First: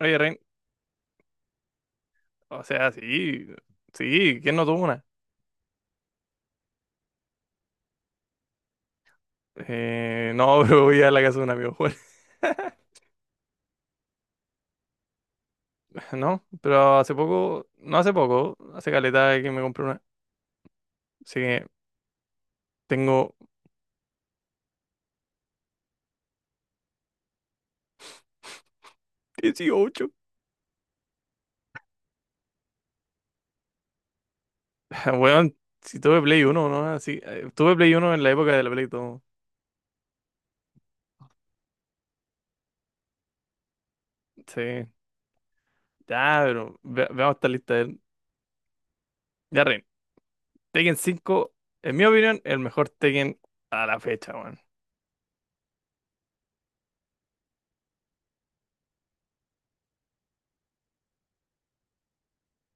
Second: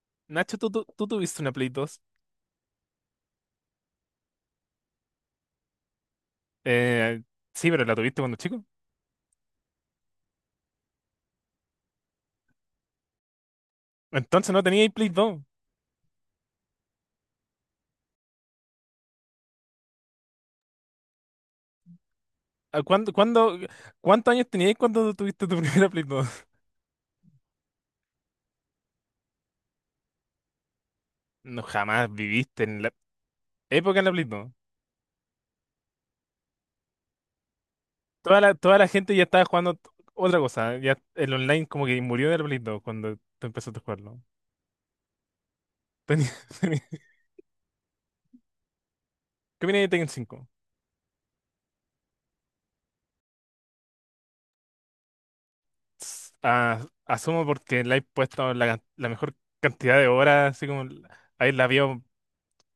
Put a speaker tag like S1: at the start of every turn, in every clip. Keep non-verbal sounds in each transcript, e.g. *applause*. S1: Oye, Ren,
S2: Nacho, tú tuviste una Play 2.
S1: o sea, sí, sí, ¿quién no tuvo una?
S2: Eh, sí, pero la tuviste cuando chico.
S1: No, *laughs* pero voy a la casa de un amigo, bueno. *laughs*
S2: Entonces no teníais Play 2.
S1: No, pero hace poco, no hace poco, hace caleta que me compré una. Así que
S2: ¿A ¿Cuándo,
S1: tengo
S2: cuándo, cuántos años teníais cuando tuviste tu *laughs* primera Play 2? *laughs*
S1: 18.
S2: No, jamás viviste en la época de la Play 2.
S1: *laughs* Weón, si tuve Play 1, ¿no? Así, tuve Play 1 en la
S2: Toda
S1: época
S2: la,
S1: de la
S2: toda
S1: Play
S2: la gente
S1: 2.
S2: ya estaba jugando otra cosa. Ya el online como que murió de la Play 2 cuando tú empezaste a jugarlo.
S1: Sí,
S2: Tenía-
S1: ya,
S2: *laughs*
S1: pero
S2: tenía-
S1: veamos esta lista. Él. Ya,
S2: ¿Qué viene
S1: Ren,
S2: de Tekken cinco?
S1: Tekken 5, en mi opinión, el mejor Tekken a la fecha, weón.
S2: Asumo porque le he puesto la mejor cantidad de horas, así como ahí la vio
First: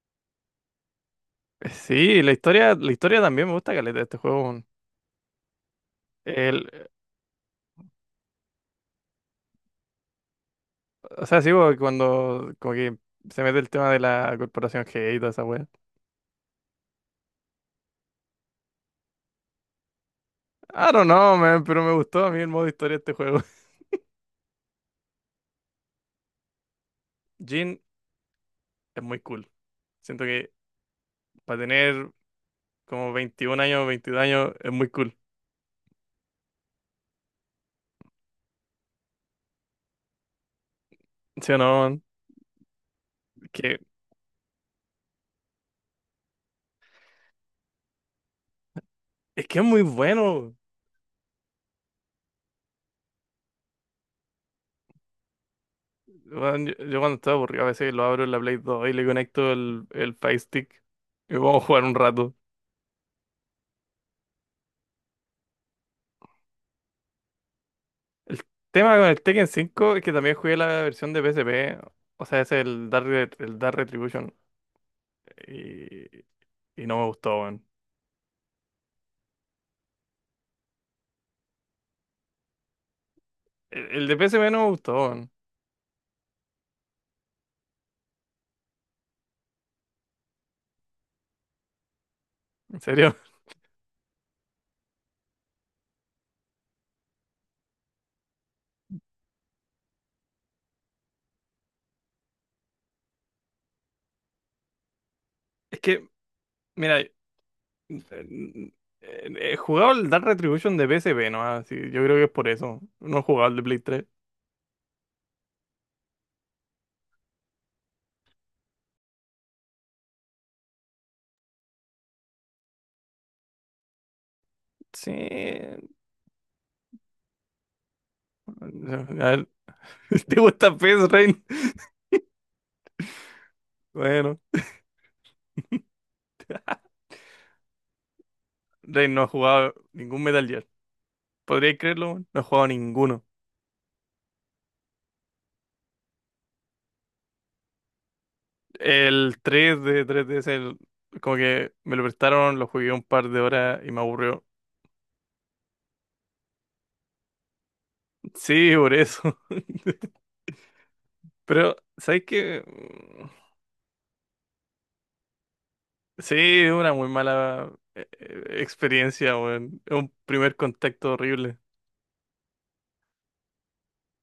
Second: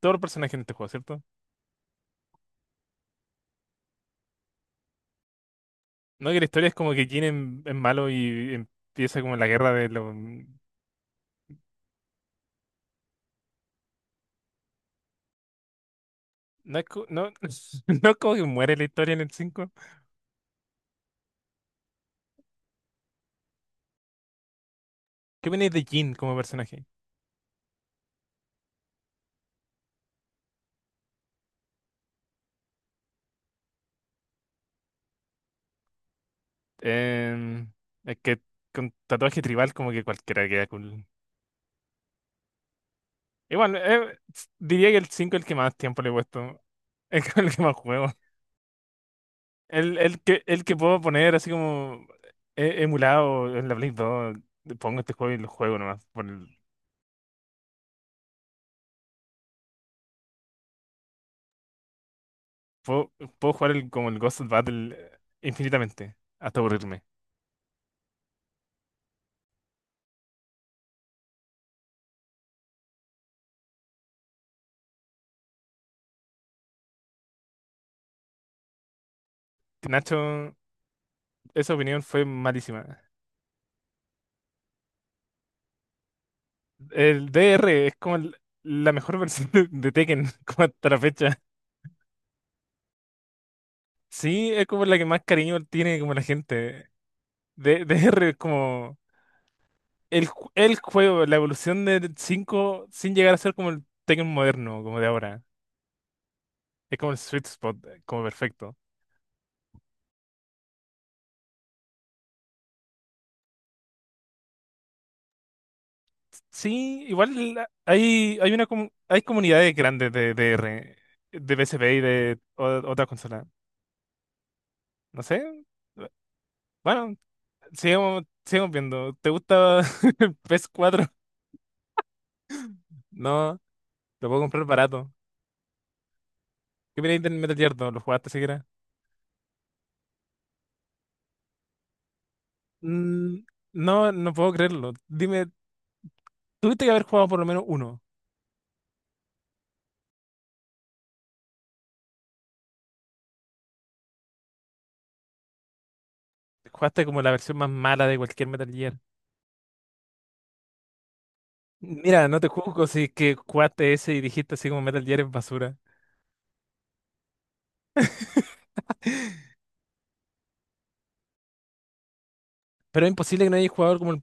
S2: todo el personaje en este juego, ¿cierto?
S1: Sí, la historia también me gusta caleta de este juego,
S2: No, que la
S1: weón.
S2: historia es como que Jin es malo y empieza como la guerra de los.
S1: O sea, sí, porque cuando como que se mete el tema de la corporación G y toda esa wea.
S2: No, *laughs* no es como que muere la historia en el cinco.
S1: I don't know, man, pero me gustó a mí el modo historia de este juego.
S2: ¿Qué opinas de Jin como personaje?
S1: *laughs* Jin es muy cool. Siento que para tener como 21 años, 22 años, es muy cool.
S2: Em, es que con tatuaje tribal como que cualquiera queda cool.
S1: ¿Sí o no, man?
S2: Igual,
S1: Que,
S2: diría que el 5 es el que más tiempo le he puesto. *laughs* Es con el que más juego.
S1: es que es muy
S2: El, el que,
S1: bueno.
S2: el que puedo poner así como emulado en la Play 2. Pongo este juego y lo juego nomás.
S1: Weón, yo cuando estoy aburrido a veces lo abro en la Play 2 y le conecto el Fire Stick y vamos a jugar un rato.
S2: Puedo, puedo jugar como el Ghost Battle, infinitamente, hasta aburrirme.
S1: El tema con el Tekken 5 es que también jugué la versión de PSP. O sea, es el Dark Retribution. Y no me gustó, weón.
S2: Nacho, esa opinión fue malísima.
S1: El de PSP no me gustó, weón.
S2: El DR es como la mejor *laughs* versión de, Tekken, *laughs* como hasta la fecha.
S1: En serio. *laughs*
S2: Sí, es como la que más cariño tiene como la gente. DR es como el juego, la evolución del 5 sin llegar a ser como el Tekken moderno, como de ahora.
S1: Es que,
S2: Es
S1: mira,
S2: como el sweet spot, como
S1: eh,
S2: perfecto.
S1: he jugado el Dark Retribution de P PSP, ¿no? Así, yo creo que es por eso. No he jugado el de Play 3.
S2: Sí, igual hay comunidades grandes de PSP y de otras consolas.
S1: Sí.
S2: No sé. Bueno, sigamos,
S1: A
S2: sigamos viendo. ¿Te
S1: ver,
S2: gusta *laughs*
S1: *laughs*
S2: el
S1: ¿te
S2: PES
S1: gusta P
S2: 4?
S1: PES, Rain?
S2: No, lo
S1: Bueno,
S2: puedo comprar barato. ¿Qué opináis del Metal Gear 2? ¿Lo jugaste siquiera?
S1: Rain no ha jugado ningún Metal Gear. ¿Podríais creerlo, weón? No he jugado ninguno.
S2: Mm, no, no puedo creerlo. Dime, tuviste que haber jugado por lo menos uno.
S1: El 3 de 3DS, como que me lo prestaron, lo jugué un par de horas y me aburrió.
S2: Jugaste como la versión más mala de cualquier Metal
S1: Sí, por
S2: Gear.
S1: eso. *laughs* Pero, ¿sabes
S2: Mira, no te
S1: qué?
S2: juzgo si es que jugaste ese y dijiste así como Metal Gear es basura.
S1: Sí, una muy mala experiencia, weón. Es un primer contacto horrible.
S2: Pero es imposible que no haya jugado como el,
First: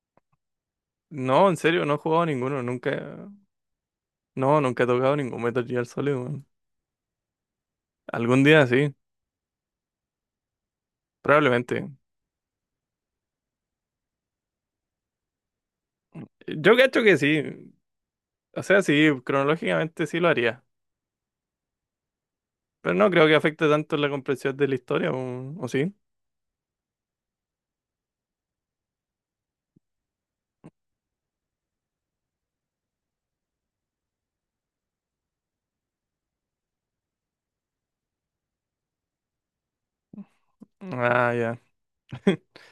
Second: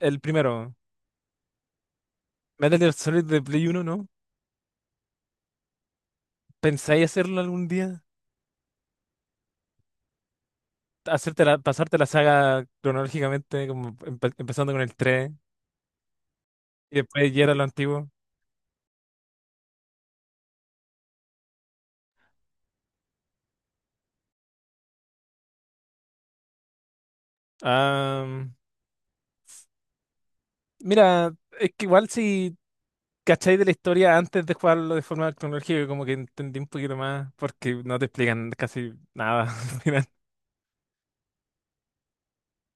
S2: el primero.
S1: No, en serio, no he jugado ninguno,
S2: Metal Gear Solid
S1: nunca.
S2: de Play uno, ¿no?
S1: No, nunca he tocado ningún Metal Gear Solid, weón.
S2: ¿Pensáis hacerlo algún día?
S1: Algún día sí,
S2: Hacerte
S1: probablemente.
S2: pasarte la saga cronológicamente, como empezando con el 3
S1: Yo
S2: y
S1: cacho que
S2: después
S1: sí.
S2: ya era lo antiguo.
S1: O sea, sí, cronológicamente sí lo haría. Pero no creo que afecte tanto la comprensión de la historia, ¿o sí?
S2: Ah, mira, es que igual si cacháis de la historia antes de jugarlo de forma cronológica, como que entendí un poquito más, porque no te explican casi nada *laughs* al final.
S1: Ah, ya. *laughs*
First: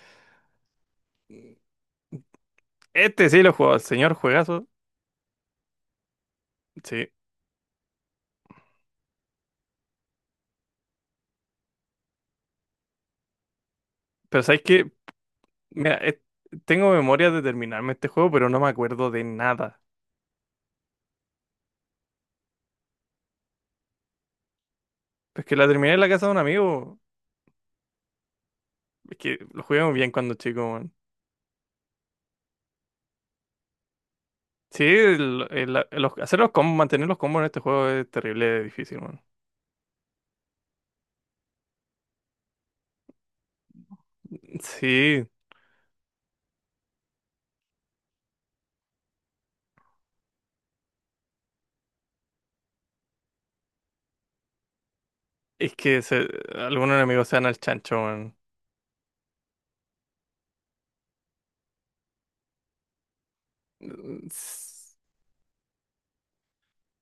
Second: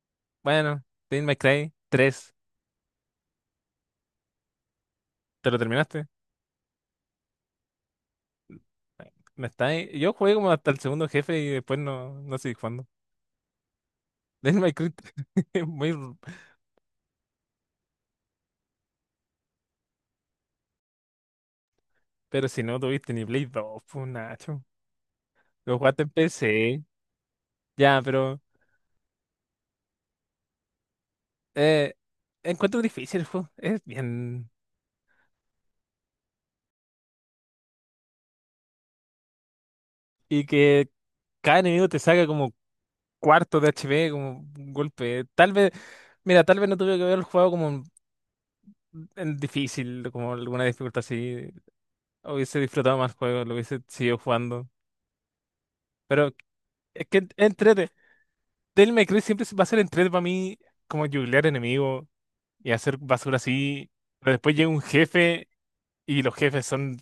S2: Bueno, Devil May Cry 3,
S1: Este sí lo he jugado, el señor juegazo.
S2: ¿te lo terminaste?
S1: Sí.
S2: ¿Me estáis? Yo jugué como hasta el segundo jefe y después no seguí jugando.
S1: Pero
S2: Del
S1: ¿sabes qué?
S2: Minecraft *laughs* es muy.
S1: Mira, tengo memoria de terminarme este juego, pero no me acuerdo de nada.
S2: Pero si no tuviste ni Play 2, pues Nacho.
S1: Pues que la
S2: Lo
S1: terminé en
S2: jugaste
S1: la
S2: en
S1: casa de un
S2: PC.
S1: amigo.
S2: Ya, pero.
S1: Es que lo jugué muy bien cuando chico, man.
S2: Eh, Encuentro difícil el juego. Es bien.
S1: Sí, hacer los combos, mantener los combos en este juego es terrible difícil, man.
S2: Y que cada enemigo te saca como cuarto de HP, como un golpe.
S1: Sí,
S2: Tal vez. Mira, tal vez no tuve que haber jugado como en difícil, como alguna dificultad así. Hubiese disfrutado más el juego, lo hubiese seguido jugando.
S1: es que
S2: Pero
S1: algunos
S2: es que
S1: enemigos se dan al
S2: entrete.
S1: chancho, man.
S2: Del May Cry siempre va a ser entrete para mí como jubilear enemigos. Y hacer basura así. Pero después llega un
S1: S-
S2: jefe y los jefes son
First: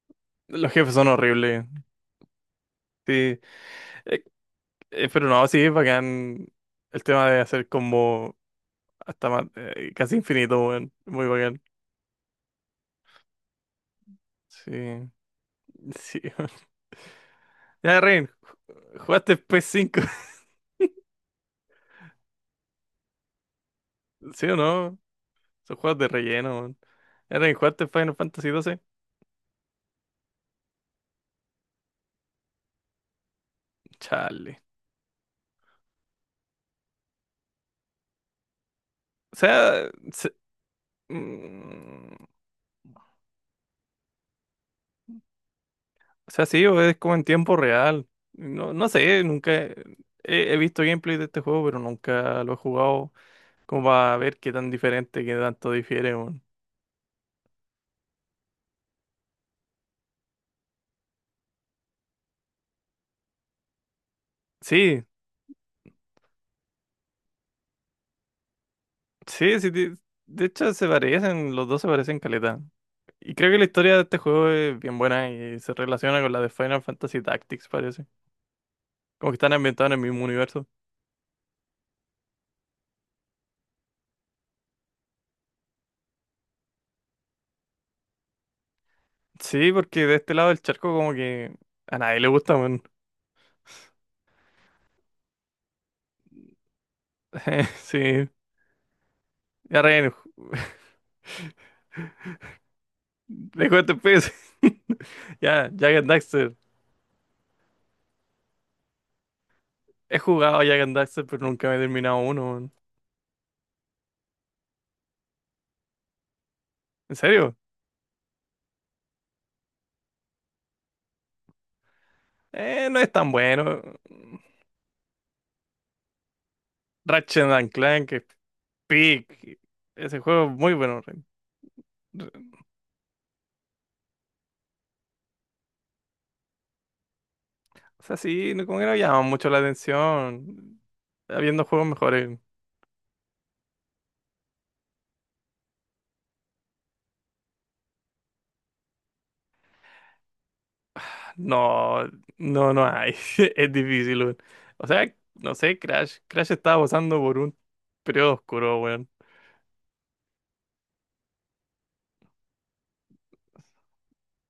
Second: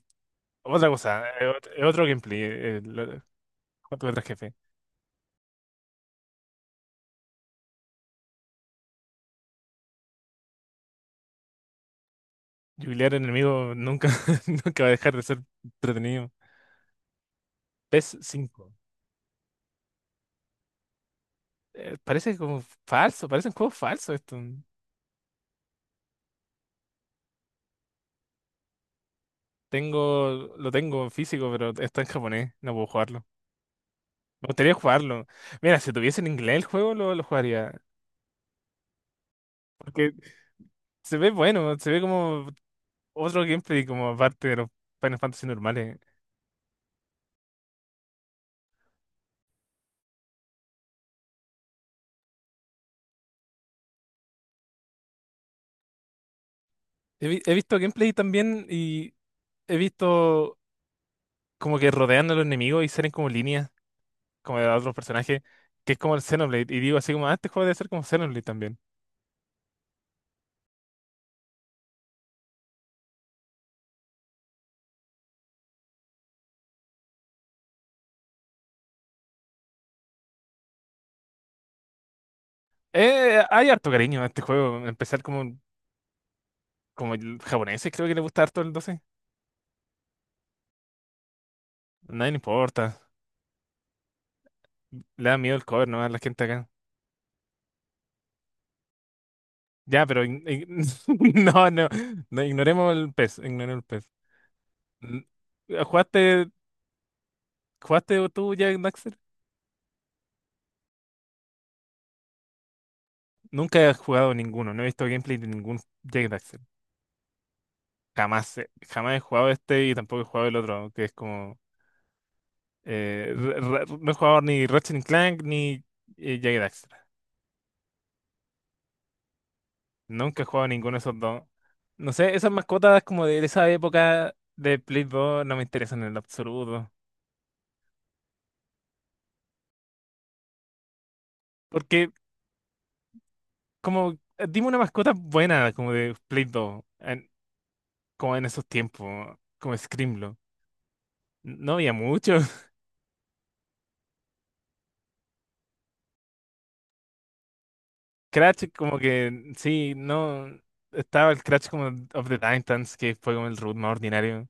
S1: Los
S2: otra
S1: jefes son
S2: cosa,
S1: horribles.
S2: es otro gameplay.
S1: Sí,
S2: Otro
S1: Eh,
S2: jefe.
S1: pero no, sí, es bacán. El tema de hacer combo hasta más, casi infinito, man. Muy bacán.
S2: Jubilear enemigo nunca, *laughs* nunca va a
S1: Sí,
S2: dejar de ser
S1: sí.
S2: entretenido.
S1: *laughs* Ya,
S2: PES
S1: Rain,
S2: cinco.
S1: ¿jugaste P S cinco? *laughs*
S2: Parece como falso, parece un juego falso esto.
S1: ¿Sí o no? Son juegos de relleno. ¿Era que jugaste Final Fantasy XII?
S2: Lo tengo en físico, pero está en japonés, no puedo jugarlo. Me
S1: Chale.
S2: gustaría jugarlo. Mira, si tuviese en inglés el juego, lo jugaría.
S1: O sea,
S2: Porque se ve bueno, se ve
S1: mm,
S2: como otro gameplay, como aparte de los Final Fantasy normales.
S1: o sea, sí, o es como en tiempo real. No, no sé, nunca he visto gameplay de este juego, pero nunca lo he jugado como para ver qué tan diferente, qué tanto difiere, weón.
S2: He visto gameplay también y he visto como que rodean a los enemigos y salen como líneas, como de otros
S1: Sí,
S2: personajes, que es como el Xenoblade. Y digo así como, ah, este juego debe ser como Xenoblade también.
S1: sí, sí. De hecho, se parecen, los dos se parecen caleta. Y creo que la historia de este juego es bien buena y se relaciona con la de Final Fantasy Tactics, parece. Como que están ambientados en el mismo universo.
S2: Hay harto cariño a este juego. Empezar como el japonés, creo que le gusta harto el doce.
S1: Sí, porque de este lado del charco como que... A nadie le
S2: Nadie le
S1: gusta.
S2: importa. Le da miedo el cover, ¿no? A la gente acá.
S1: *laughs* Sí, ya,
S2: Ya,
S1: Ryan,
S2: pero
S1: *laughs*
S2: *laughs* no, no, no, ignoremos el pez, ignoremos
S1: dejo
S2: el
S1: este
S2: pez.
S1: pez. *laughs*
S2: N-
S1: Ya, Jack and
S2: ¿Jugaste,
S1: Daxter.
S2: jugaste tú Jack Daxter?
S1: He jugado a Jack and Daxter, pero nunca me he terminado uno, weón.
S2: Nunca he jugado ninguno, no he visto gameplay de ningún Jack.
S1: ¿En serio?
S2: Jamás he jugado este y tampoco he jugado el otro, que es como.
S1: No es tan bueno.
S2: No he jugado ni Ratchet and Clank ni Jagged Daxter.
S1: Ratchet and Clank, peak. Ese
S2: Nunca he
S1: juego es
S2: jugado
S1: muy
S2: ninguno de
S1: bueno,
S2: esos
S1: Ryan.
S2: dos. No sé, esas mascotas como de esa época de Play 2 no me interesan en lo absoluto.
S1: O sea, sí, como que no llama mucho la atención. Habiendo juegos
S2: Porque
S1: mejores.
S2: como, dime una mascota buena como de Play 2, como en esos tiempos, como Screamlo. No había
S1: No,
S2: mucho.
S1: no,
S2: *laughs*
S1: no hay. *laughs* Es difícil, weón. O sea, no sé, Crash. Crash estaba pasando por un periodo
S2: Crash
S1: oscuro,
S2: como
S1: weón.
S2: que, sí, no. Estaba el Crash como of the Titans, que fue como el root más ordinario.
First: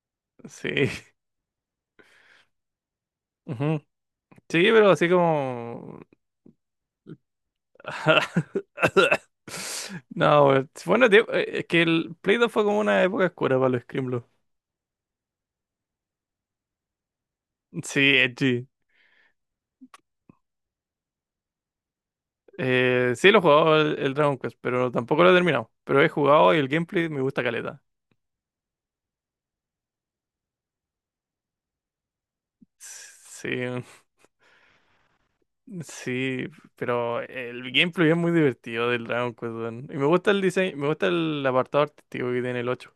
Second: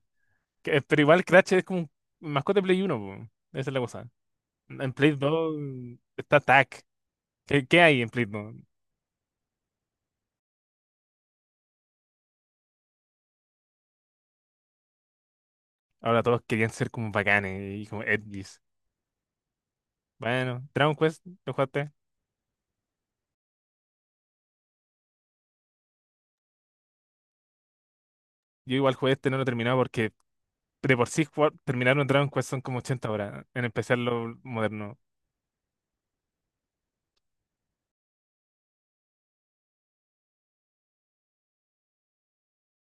S1: Sí.
S2: Pero igual Crash es como un mascota de Play uno po. Esa es la
S1: *laughs*
S2: cosa.
S1: Sí, pero
S2: En
S1: así
S2: Play 2
S1: como...
S2: está Tac. ¿Qué hay en Play dos?
S1: *laughs* No, weón, bueno, tío, es que el Play 2 fue como una época oscura para los Scrimlo.
S2: Ahora todos querían ser como bacanes y como
S1: Sí,
S2: edgys.
S1: edgy.
S2: Bueno, Dragon Quest, ¿lo jugaste?
S1: Sí, lo he jugado el Dragon Quest, pero tampoco lo he terminado. Pero he jugado y el gameplay me gusta caleta.
S2: Yo igual jugué este, no lo he terminado porque de por sí terminar un Dragon Quest son como 80 horas,
S1: Sí,
S2: en especial lo moderno.
S1: sí, pero el gameplay es muy divertido del Dragon Quest, weón. Y me gusta el diseño, me gusta el apartado artístico que tiene el 8.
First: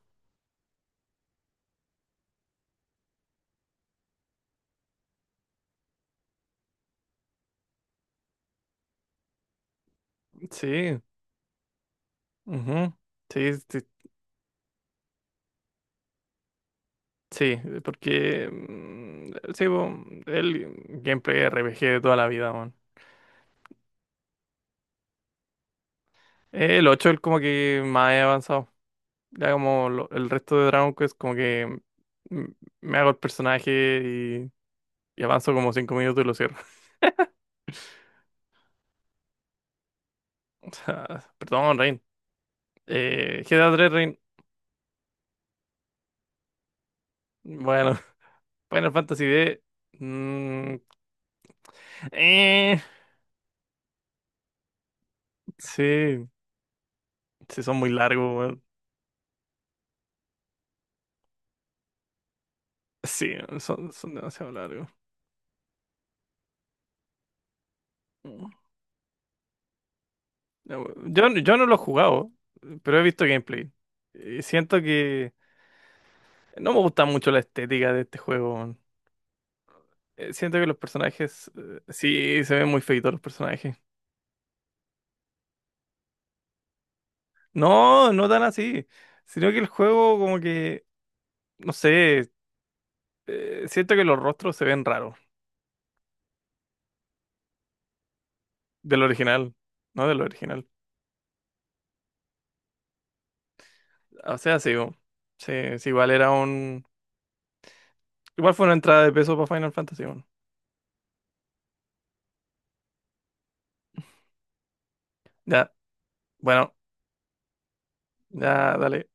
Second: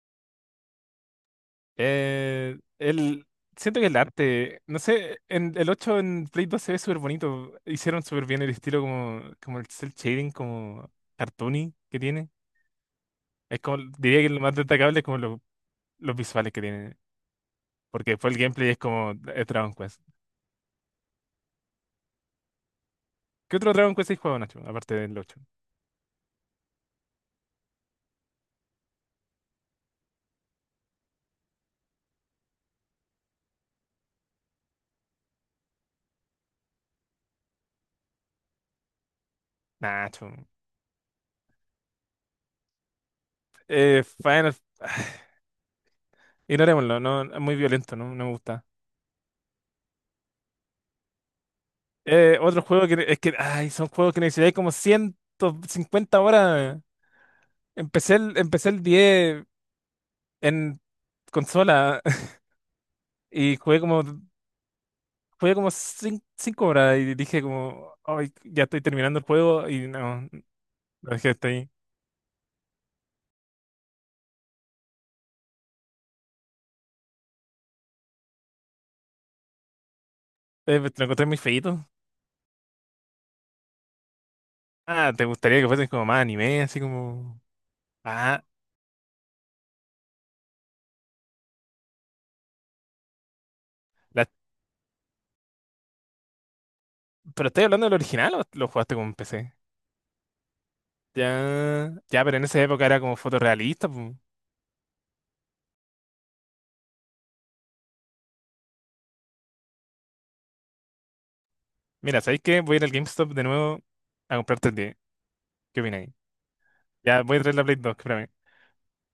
S2: Eh, el, Siento que el arte, no sé, en el 8 en Play 2 se ve súper bonito. Hicieron súper bien el estilo como el cel shading, como
S1: Sí,
S2: cartoony que tiene.
S1: ujú. Sí,
S2: Es como,
S1: sí,
S2: diría que lo más destacable es como los visuales que tiene.
S1: sí,
S2: Porque fue el
S1: porque
S2: gameplay es como
S1: sí,
S2: Dragon
S1: po,
S2: Quest.
S1: el gameplay RPG de toda la vida, man.
S2: ¿Qué otro Dragon Quest hay jugado, Nacho? Aparte del ocho.
S1: El 8 es como que más he avanzado. Ya como el resto de Dragon Quest, como que mm, me hago el personaje y, y avanzo como 5 minutos y lo cierro. *laughs*
S2: Nacho.
S1: O sea, perdón, Rain. GTA 3, Rain.
S2: Final. *sighs* Ignorémoslo, no, es muy violento,
S1: Bueno,
S2: no, no me gusta.
S1: *laughs* Final Fantasy D. mm,
S2: Otro
S1: eh,
S2: juego que es que, ay, son juegos que necesitáis como ciento cincuenta
S1: sí,
S2: horas.
S1: sí, son muy largos, weón.
S2: Empecé el 10 en consola *laughs*
S1: Sí,
S2: y
S1: son, son demasiado largos.
S2: jugué como 5 horas y dije como, ay, ya estoy terminando el juego y no,
S1: No,
S2: lo
S1: Yo,
S2: dejé hasta
S1: yo no
S2: ahí.
S1: lo he jugado, pero he visto gameplay. Y siento que no me gusta mucho la estética de este juego, weón. Siento que los
S2: Te lo encontré muy
S1: personajes,
S2: feíto.
S1: sí, se ven muy feitos los personajes.
S2: Ah, ¿te gustaría que fuesen como más anime, así como.
S1: No, no tan
S2: Ah,
S1: así, sino que el juego como que, no sé, siento que los
S2: la-
S1: rostros se ven raros
S2: ¿pero estoy hablando del original o lo jugaste
S1: del
S2: con PC?
S1: original, no del original.
S2: Ya, ya, pero en esa época era como fotorrealista, pu.
S1: O sea, sí, weón, sí, sí, igual era un... Igual fue una entrada de peso para Final Fantasy, weón.
S2: Mira, ¿sabéis qué? Voy a ir al GameStop de nuevo a comprarte el 10.
S1: Ya,
S2: ¿Qué opináis?
S1: bueno,
S2: Ya, voy a traer la Play 2, que para mí.
S1: ya, dale.